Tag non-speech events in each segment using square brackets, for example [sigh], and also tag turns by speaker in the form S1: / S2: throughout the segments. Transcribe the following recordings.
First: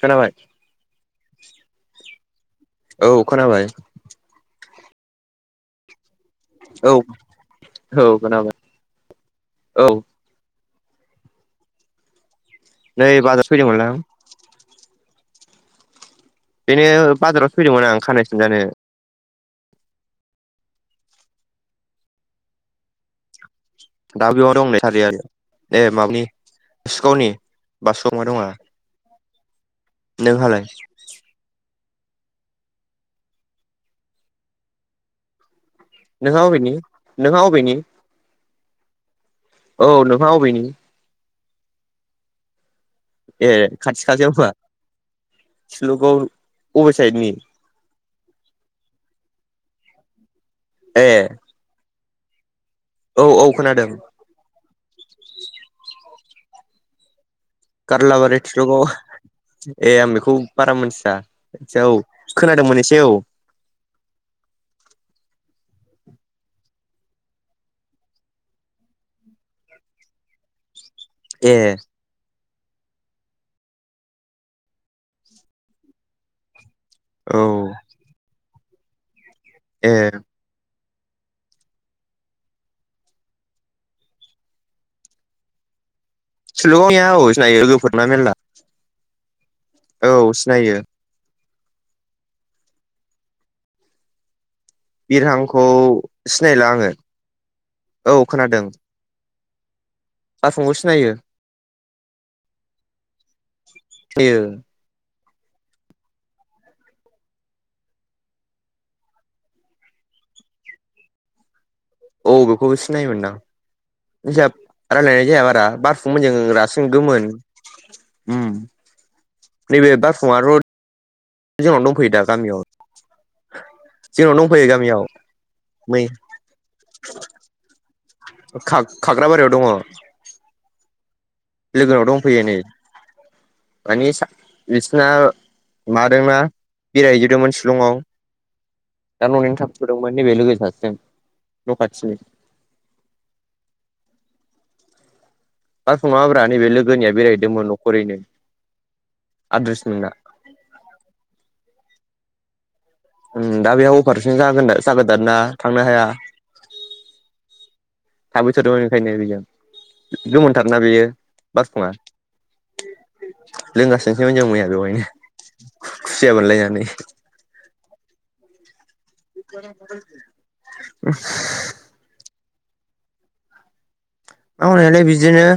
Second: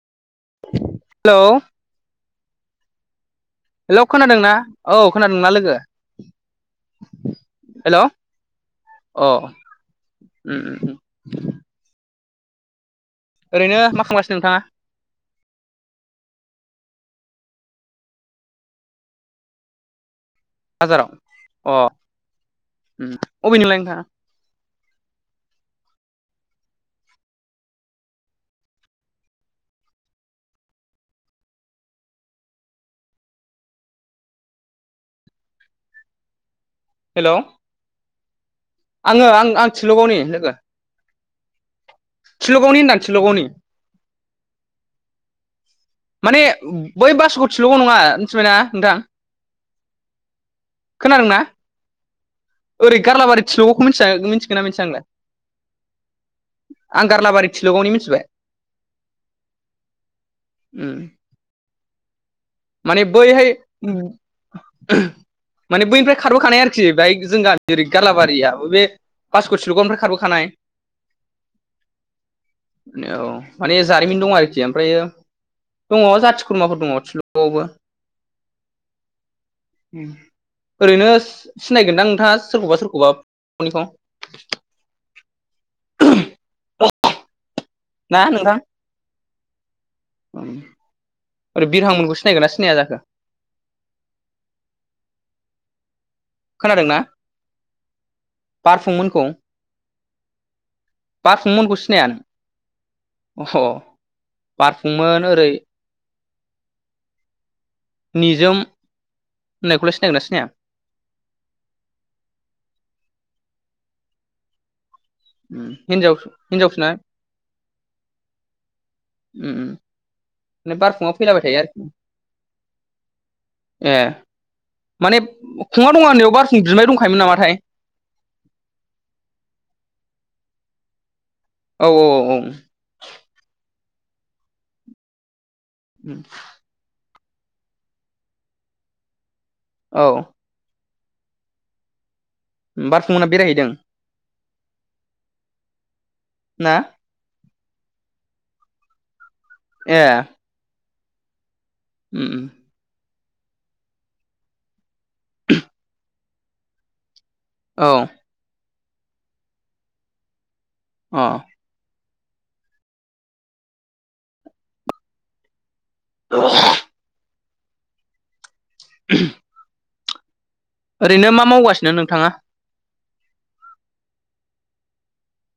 S1: खोनाबाय
S2: हेलौ
S1: औ खोनाबाय।
S2: हेलौ खोनादोंना औ खोनादोंना लोगो
S1: औ
S2: हेलौ
S1: औ खोनाबाय
S2: अह
S1: औ
S2: उम उम
S1: नै बा
S2: ओरैनो मा खालामालासिनो नोंथाङा?
S1: बेनो बाजाराव फैदोंमोन आं खानाय सिन जानो।
S2: बाजाराव अ' अबे निमोनलाय नोंथाङा?
S1: दा बेयाव दंनै बासिया दे माबानि सिखावनि बासौआव मा दङ नोंहालाय नोंहा अबेनि
S2: हेलौ
S1: नोंहा अबेनि
S2: आङो आं आं
S1: औ
S2: थिल'गावनि
S1: नोंहा
S2: लोगो
S1: अबेनि
S2: थिल'गावनि होनदां थिल'गावनि
S1: ए खाथि खालायाव होआ
S2: माने बै बासखौ थिला'गाव नङा मिथिबायना नोंथां
S1: ए
S2: खोनादोंना ओरै
S1: औ औ
S2: गारलाबारि थिल'गावखौ
S1: खोनादों
S2: मिया मिथिगोन ना मिथिया नोंलाय? आं गारलाबारि थिलगाव
S1: गारलाबारि थिलगाव ए आं बेखौ बारा
S2: उम
S1: मोनथिया मोनथिया औ खोनादोंमोन एसे
S2: माने
S1: औ
S2: बैहाय
S1: [inaudible]
S2: माने बैनिफ्राय खारबोखानाय आरोखि बेहाय जों गामि ओरै गालाबारियाबो बे बासुगाव थिल'गावनिफ्राय खारबोखानाय
S1: ए
S2: ने औ माने जारिमिन दं आरोखि ओमफ्रायो दङ जाथि खुरमाफोर दङ
S1: औ
S2: थिल'गाव आवबो
S1: ए
S2: ओरैनो सि-सिनायगोनदां नोंथाङा सोरखौबा सोरखौबा फनिखौ
S1: थिल'गावनिया औ सिनायो लोगोफोर
S2: ना नोंथां
S1: औ सिनायो
S2: ओरै बिरहां मोनखौ सिनायगोना सिनाया जाखो
S1: बिरहांखौ सिनायला आङो
S2: खोनादोंना
S1: औ खोनादों
S2: फं मोनखौ
S1: बारफुंखौ सिनायो
S2: बारफुंमोनखौ सिनाया नों अह
S1: सिनायो
S2: बारफुंमोन ओरै निजोम होननायखौलाय सिनायगोनना सिनाया?
S1: औ बेखौबो सिनायोमोनदां नैजाब रायलाय जाया बारा
S2: हिनजाव
S1: बारफुंमोनजों
S2: हिनजावसोना
S1: रासिन गोमोन हम नैबे बारफुंआ रड
S2: माने बारफुङा फैलाबाय थायो आरोखि
S1: जिङावनो दंफैयो दा गामियाव
S2: ए
S1: जोंनाव दंफैयो गामियाव
S2: माने खुङा
S1: मै
S2: दङानियाव बारफुं बिमाय दंखायोमोन नामाथाय
S1: ओ खा-खाग्राबारियाव दङ
S2: औ औ
S1: लोगोनाव
S2: औ
S1: दंफैयो नै मानि सा बिसना मादैमोना बेरायहैजोबदोंमोन शिलंआव दा न'निनो थाब
S2: औ
S1: नुदोंमोन नैबे लोगो सासेजों न' खाथिनि
S2: बारफुंमोनना बेरायहैदों
S1: बारफुङाब्रा नैबे
S2: ना
S1: लोगोनियाव बेरायहैदोंमोन न'खरैनो आद्रेस
S2: ए
S1: मोना
S2: उम उम
S1: हम दा बेहा अफारेसन जागोन दा जागोदान ना थांनो हाया
S2: औ
S1: [unintelligible] बिजों गो-गोमोनोनथार ना बेयो
S2: अ
S1: बारफुङा लोंगासिनोसोमोन जों मैया बेवहायनो खु-खुसिया
S2: ओरैनो
S1: बोनलायनानै
S2: [unintelligible]
S1: [unintelligible]
S2: ओरैनो मा मावगासिनो नोंथाङा?
S1: मावनायालाय बिदिनो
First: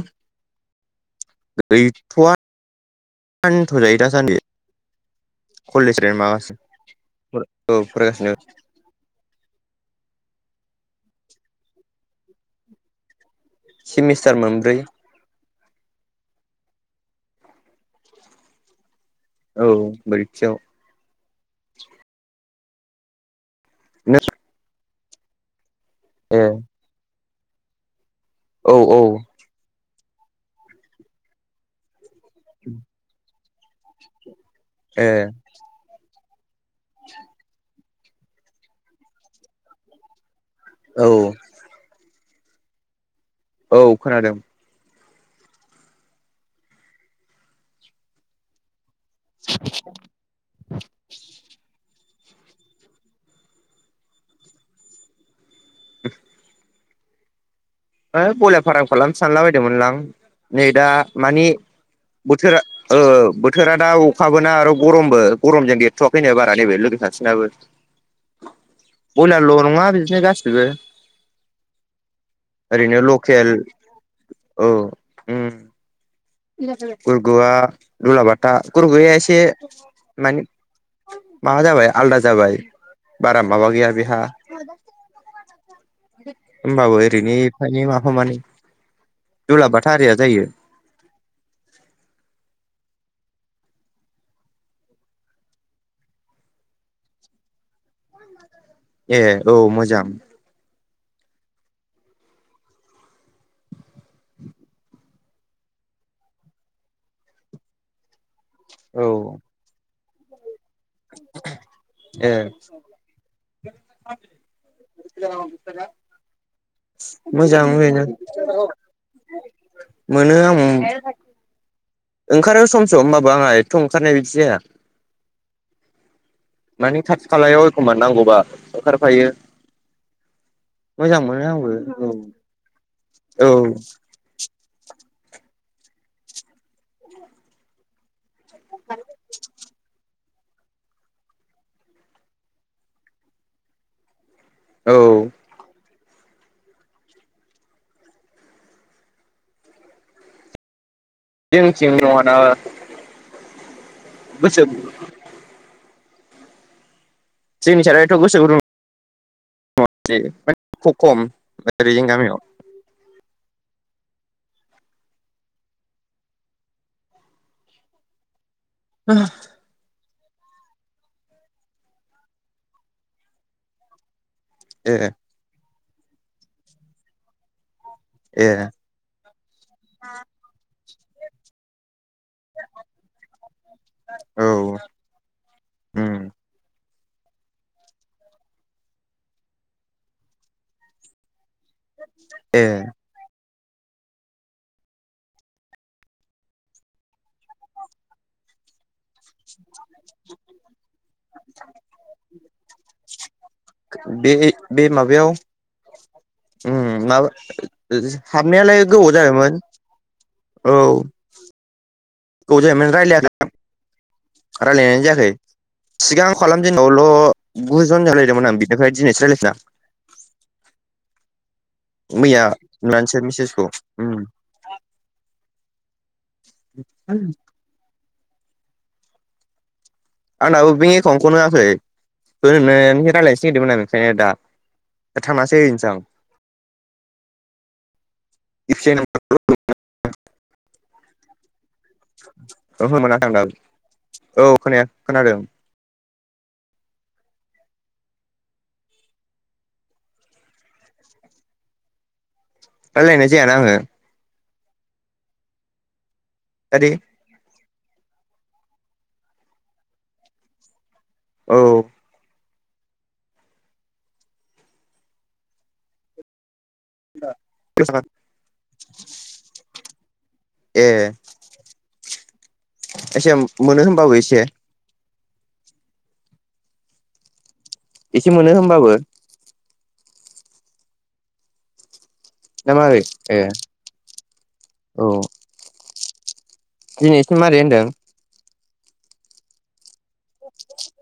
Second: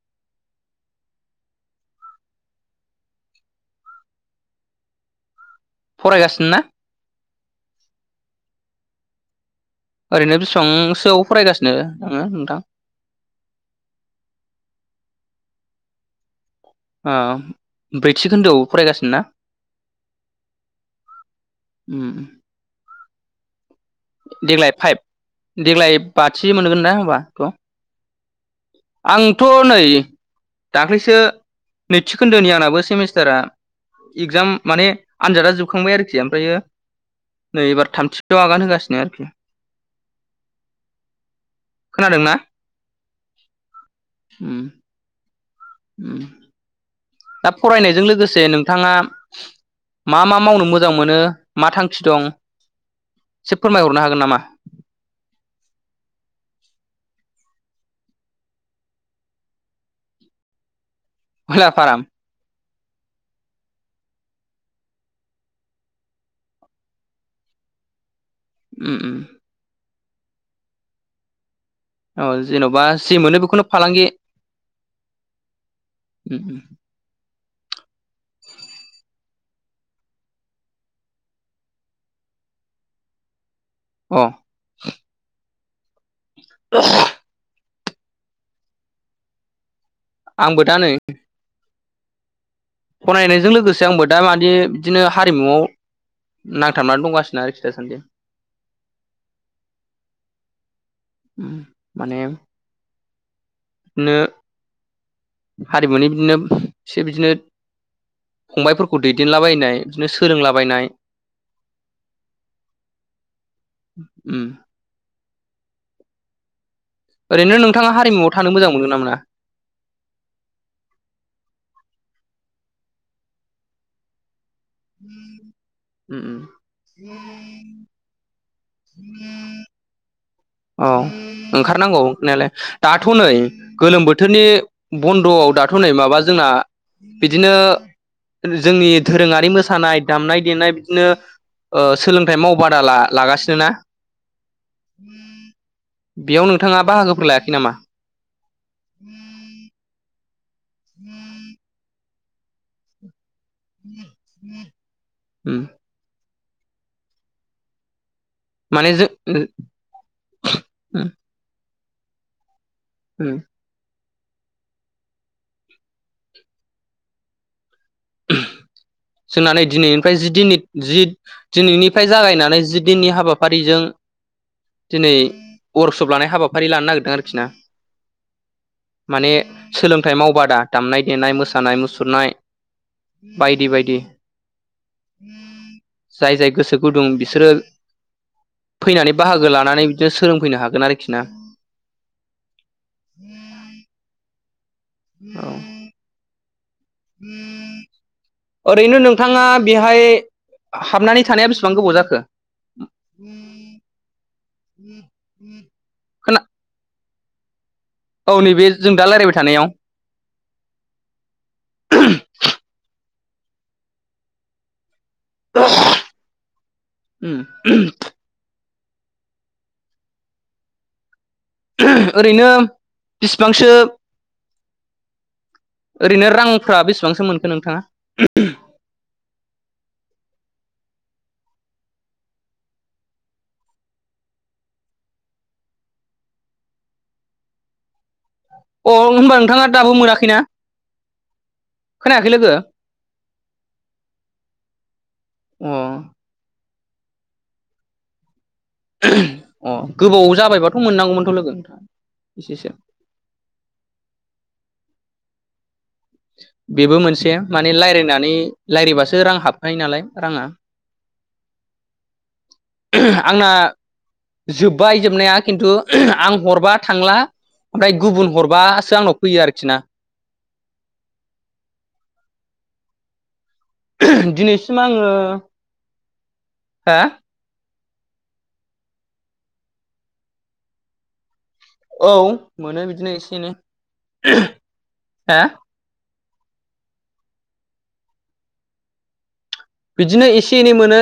S1: गैथ'आ होन्थ' जायो दासान्दि खलेजदे
S2: फरायगासिनो
S1: माबासिम
S2: ना
S1: फरायसा औ फरायगासिनो
S2: ओरैनो बेसेबांसोआव फरायगासिनो नोङो नोंथां?
S1: सेमिस्टार मोनब्रै
S2: ब्रैथि खोन्दोआव फरायगासिनो ना?
S1: औ ब्रैथियाव
S2: उम
S1: नों
S2: देग्लाय फाइभ देग्लाय
S1: ए
S2: बाथि मोनगोनदा होमबा थ'
S1: औ औ
S2: आंथ' नै दाख्लैसो नैथि खोन्दोनि आंनाबो सेमिस्टारा इगजाम माने
S1: ए
S2: आनजादा जोबखांबाय आरोखि ओमफायो
S1: [inaudible]
S2: एबार [unintelligible] आगान होगासिनो आरोखि
S1: औ।
S2: खोनादों ना?
S1: औ खोनादों।
S2: ओम। उम। दा फरायनायजों लोगोसे नोंथाङा मा मा मावनो मोजां मोनो मा थांखि दं एसे फोरमायहरनो हागोन नामा?
S1: [unintelligible] बयलार फाराम खालामनो सानला बायदोंमोनलां नै दा मानि
S2: खयलाफारा
S1: बोथोरा ओ बोथोरा दा अखाबोना आरो गरमबो गरमजों देरथ'वाखैनो बारा नैबे जोंनि खाथिनाबो।
S2: उम उम
S1: बयलार ल' नङा [unintelligible] गासिबो
S2: औ जेन'बा
S1: ओरैनो
S2: जि मोनो
S1: लकेल
S2: बेखौनो फालांगि
S1: औ
S2: उम
S1: गुरग'वआ जुलाबाथा गुरगया एसे माने माबा जाबाय आलदा जाबाय बारा माबा गैया बेहा।
S2: अ
S1: होमबाबो ओरैनो एायनो माबा मान दुलाबाथा आरिया जायो
S2: आंबो दा नै फनायनायजों लोगोसे आंबो दा माने बिदिनो हारिमुआव नांथाबनानै दंगासिनो आरो खि दासान्दि।
S1: ए औ मोजां।
S2: माने बिदिनो हारिमुनि बिदिनो एसे बिदिनो फंबाय फोरखौ
S1: औ
S2: दैदेनलाबायनाय। बिदिनो सोंलाबायनाय।
S1: ए।
S2: उम
S1: [unintelligible] [unintelligible]
S2: ओरैनो नोंथाङा हारिमुआव थानो मोजां मोनगोन ना मोना?
S1: [unintelligible] मोनो ओं। ओंखारो सम सम होमबाबो आंहा एथ' ओंखारनाय बिदि जाया।
S2: उम।
S1: मानिे खाथि खालायाव एखनमबा नांगौबा सरखारफायो।
S2: औ ओंखारनांगौ ओंखारनायालाय दाथ' नै
S1: औ
S2: गोलोम बोथोर बोथोरनि बन्द'आव दाथ' नै माबा जोंना बिदिनो जोंनि दोरोङारि मोसानाय दामनाय देनाय बिदिनो। ओ सोलोंथाइ मावबादा लागासिनो ना।
S1: औ।
S2: बेयाव नोंथाङा बाहागोफोर लायाखै नामा? [unintelligible]
S1: जोंथिं [unintelligible] बोसोर
S2: उम।
S1: जोंनि [unintelligible] गोसो गुदुं
S2: माने जों
S1: [unintelligible] खम ओरै जों गामियाव
S2: उम।
S1: [unintelligible]
S2: [unintelligible] दिनैनिफ्राय जि दिननि जि दिनैनिफ्राय जागायनानै जि दिननि हाबाफारिजों
S1: ए
S2: दिनै [unintelligible] लानाय हाबाफारि लानो नागिरदों आरोखि ना।
S1: ए।
S2: माने सोलोंथाइ मावबादा दामनाय देनाय मोसानाय मुसुरनाय बायदि बायदि
S1: औ उम
S2: जाय जाय गोसो गुदुं बिसोरो फैनानै बाहागो लानानै बिदिनो सोलोंफैनो हागोन आरोखि ना।
S1: ए।
S2: औ। [unintelligible] ओरैनो नोंथाङा बेहाय हाबनानै थानाया बेसिबां गोबाव जाखो? [inaudible]
S1: बे ए बे माबायाव।
S2: खोना
S1: उम माबा। जो
S2: औ नैबे
S1: हाबनायालाय
S2: जों दा
S1: गोबाव
S2: रायलायबाय
S1: जाबायमोन
S2: थानायाव
S1: औ। गोबाव जाबायमोन रायलायामोन। रालायनाय जायाखै सिगां खालाम जेनायवाल' गु
S2: ओरैनो
S1: जन जों रालायदोंमोन आं। बेनिफ्राय दिनैसो रालायफिदों आं। मैया नुनानैसो मेसेजखौ
S2: बेसिबांसो
S1: ओम।
S2: ओरैनो रांफ्रा बेसेबांसो मोनखो नोंथाङा?
S1: आंनाबो बेंक एकाउन्टखौनो होयाखै ओरैनो रायलायनोसो नागिरदोंमोन नोंथांजों दा। दा थांनासो हैनोसां।
S2: अ होनबा नोंथाङा दाबो मोनाखैना? खोनायाखै लोगो
S1: ओहो मोनाखै आं दाबो औ खोनाया खोनादों।
S2: अ। अ गोबाव जाबायबाथ' मोननांगौमोनथ' लोगो एसेसो।
S1: रायलायनाय जायाना आङो। दादि
S2: बेबो मोनसे माने लायरायनानै रालायबासो रां हाबखायो नालाय राङा।
S1: औ।
S2: आंना जोब्बाय जोबनाया खिन्थु आं हरबा। थांला ओमफ्राय गुबुन हरबासो आंनाव फैयो आरोखि ना।
S1: ए एसे मोनो होनबाबो एसे।
S2: होनबा आङो हो।
S1: एसे मोनो होमबाबो।
S2: औ
S1: ना
S2: मोनो
S1: मारै
S2: बिदिनो
S1: ए
S2: एसे-एनै हा।
S1: दिनै एसे मारै होनदों?
S2: बिदिनो एसे- एनै मोनो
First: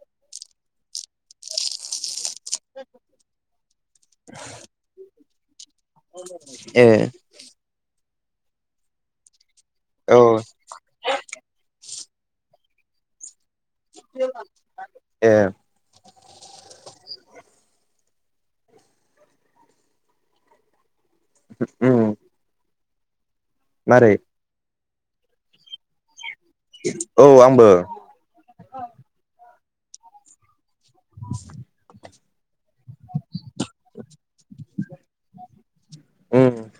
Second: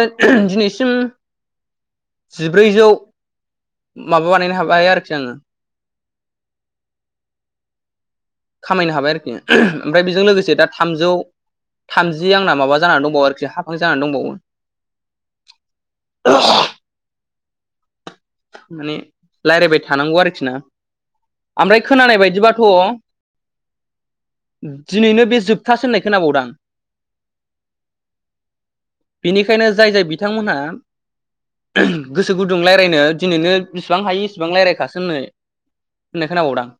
S2: दिनैसिम जिब्रैजौ। माबा बानायनो हाबाया आरोखि आङो।
S1: ए।
S2: खामायनो हाबाय आरोखि ओमफ्राय
S1: औ
S2: बेजों लोगोसे दा थामजौ। थामजि आंना माबा जानानै दंबावो आरोखि हाफां जानानै दंबावो।
S1: ए
S2: माने लायरायबाय थानांगौ आरोखि ना ओमफ्राय
S1: उम
S2: खोनानाय बायदिबाथ'।
S1: मारै?
S2: दिनैनो बे जोबथासो होननाय खोनाबावदों आं।
S1: औ आंबो।
S2: बेनिखायनो जाय-जाय बिथांमोनहा। गोसो गुदुं लायरायनो दिनैनो बिसिबां हायो इसिबां लायरायखासो होननाय-होननाय
S1: उम
S2: खोनाबावदांं।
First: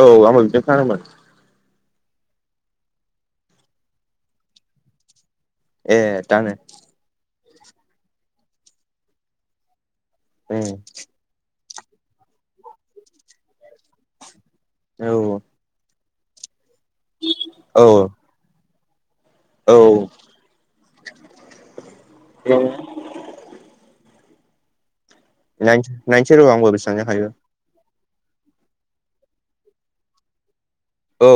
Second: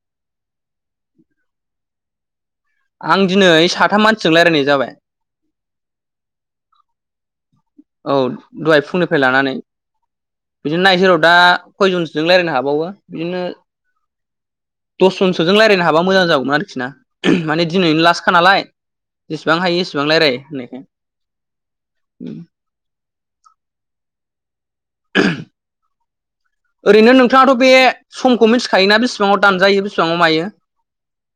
S1: औ आंबो बिदि खोनादोंमोन।
S2: आं दिनै साथाम मानसिजों लायरायनाय जाबाय।
S1: ए दानो?
S2: औ दहाय फुंनिफ्राय लानानै
S1: उम
S2: बिदिनो नायनोसै र' दा। खयजनसोजों लारायनो हाबावो बिदिनो।
S1: औ
S2: दसजनसोजों रायलायनो हाबा मोजां जागौमोन आरोखि ना माने
S1: औ
S2: दिनैनो लासखा नालाय। जेसेबां
S1: औ
S2: हायो एसेबां लायराय होननायखाय।
S1: औ।
S2: [unintelligible]
S1: नायनोस-नायसै र' आंबो। बेसेबां
S2: ओरैनो
S1: जाखायो
S2: नोंथाङाथ' बे समखौ मिथिखायोना बिसेबाङाव दानजायो बिसेबाङाव मायो?
S1: औ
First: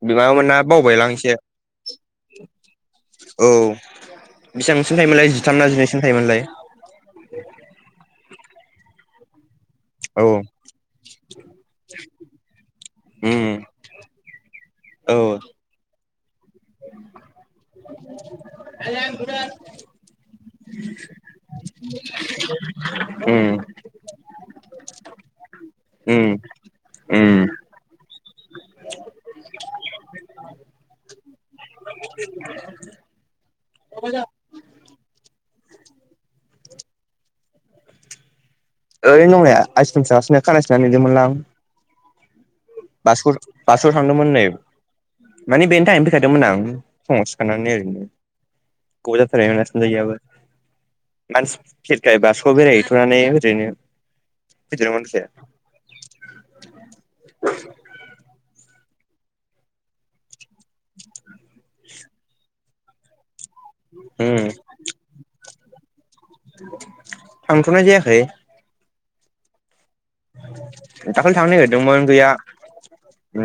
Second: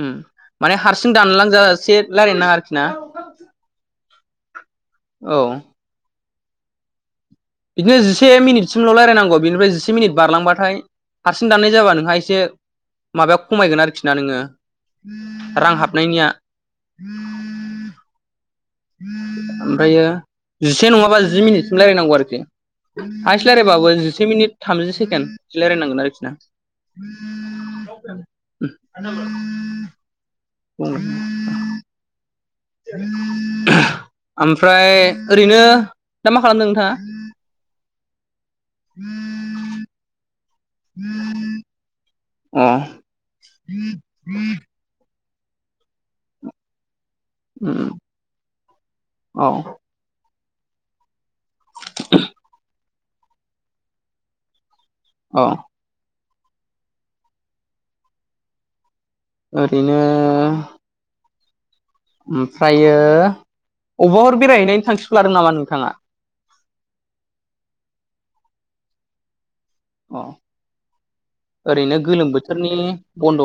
S2: उम
S1: माबामोन ना
S2: माने
S1: बावबायलां
S2: हारसिं
S1: एसे
S2: दानलांजासे लायरायनो नाङा आरोखि। ना
S1: औ बिसिबांसिम थायोमोनलाय
S2: औ
S1: जिथाम ना जिनैसिम थायोमोनलाय?
S2: बिदिनो जिसे मिनिट सिमल' रायलायनांगौ बेनिफ्राय जि जिसे मिनिट
S1: औ
S2: बारलांबाथाय हारसिं दाननाय जाबा नोंहा एसे माबायाव
S1: उम
S2: खमायगोन आरोखि ना नोङो
S1: औ
S2: रां हाबनायनिया ओमफायो जिसे नङाबा जि मिनिटसिम रायलायनांगौ आरोखि हाइस्ट
S1: उम
S2: रायलायबाबो जिसे मिनिट थामजि सेकेन्ड बिदि रायलायनांगोन आरोखि
S1: उम
S2: ना
S1: उम
S2: रावबो फैयाखै [inaudible] ओमफ्राय ओरैनो दा मा खालामदों नोंथाङा
S1: ओरै नंनाया आइसक्रिम [unintelligible] खानाय [unintelligible] मोनलां
S2: अ
S1: [unintelligible] थांदोंमोन नै माने बेनि थाखानो फैखादोंमोन आं फुङाव सिखारनानै
S2: उम
S1: ओरैनो
S2: औ
S1: गोबाव' [unintelligible] मानसि खेरखाय बास'आव बेरायहैथ'नानै ओरैनो फैदेर
S2: औ ओरैनो ओमफ्रायो अबेबाफोर
S1: उम
S2: बेरायहैनायनि थांखिफोर लादों नामा नोंथाङा
S1: थांथ'नाय जायाखै
S2: अ
S1: दाखालि थांनो
S2: ओरैनो
S1: नागिरदोंमोन गैया
S2: गोलोम बोथोरनि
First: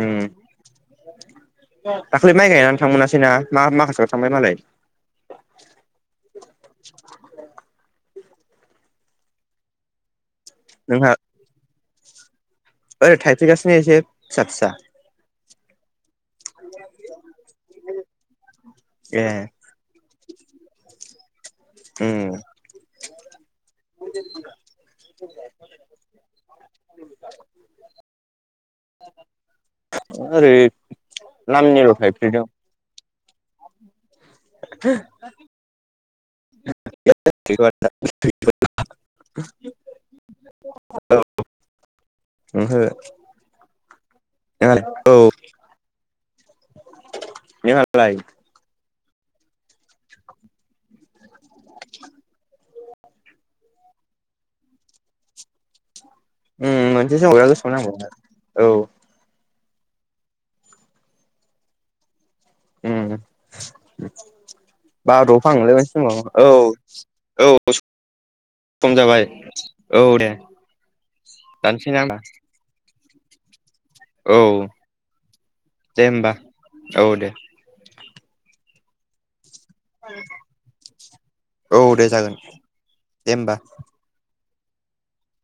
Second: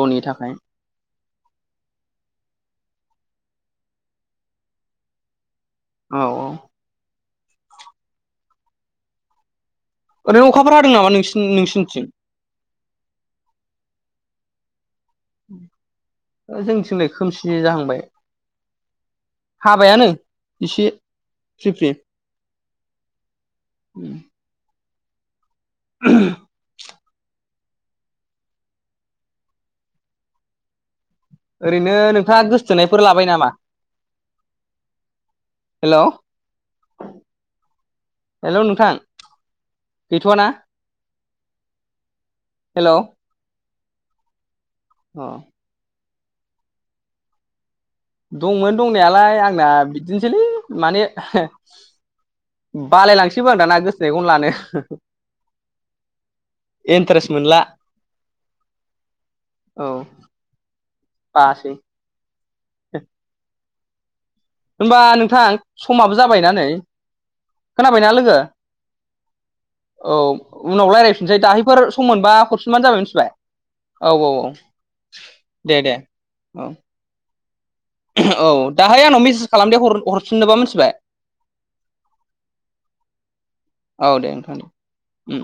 S1: उम
S2: थाखाय
S1: दाखालिबो माइ गायनानै थांनो मोनासैना मा माखासेयाव थांबाय मालाय
S2: औ औ ओरैनो अखाफोरा हादों नामा
S1: नोंहा
S2: नोंसि नोंसिनिथिं
S1: ओरै थाइफ्रिगासिनो एसे फिसा फिसा
S2: जोंनिथिंलाय खोमसि जाहांबाय
S1: ए
S2: हाबायानो एसे फ्रि फ्रि
S1: उम ओरै नामनिल'
S2: ओरैनो
S1: थायफ्रिदों
S2: नोंथाङा गोसथोनायफोर लाबाय नामा
S1: हो
S2: हेलौ
S1: [unintelligible]
S2: गैथ'आ ना
S1: ओंहो नोंहालाय
S2: अ
S1: नों हालाय
S2: दंमोन दंनायालाय आंना बिदिनोसैलै माने बालायलांसैबो आं दाना गोसथोनायखौनो लानो
S1: उम मोनसे
S2: इन्टारेस्ट
S1: समाव बिराद
S2: मोनला
S1: गोसोआव नांबावगोन औ
S2: औ बासै
S1: उम
S2: होनबा नोंथां
S1: बावदबफ्लाङोलै मोनसे
S2: समाबो
S1: समाव औ
S2: जाबायनानैै खोनाबायना लोगो
S1: खम जाबाय
S2: औ उनाव रायज्लायफिनसै दाहैफोर
S1: दानसै ना
S2: सम मोनबा हरफिनबानो जाबाय मिथिबाय औ औ औ दे दे औ
S1: औ दे
S2: औ दाहाय न' मिस खालामद हरफिननोबा मिथिबाय
S1: औ दे जागोन दे होमबा
S2: औ दे नोंथां दे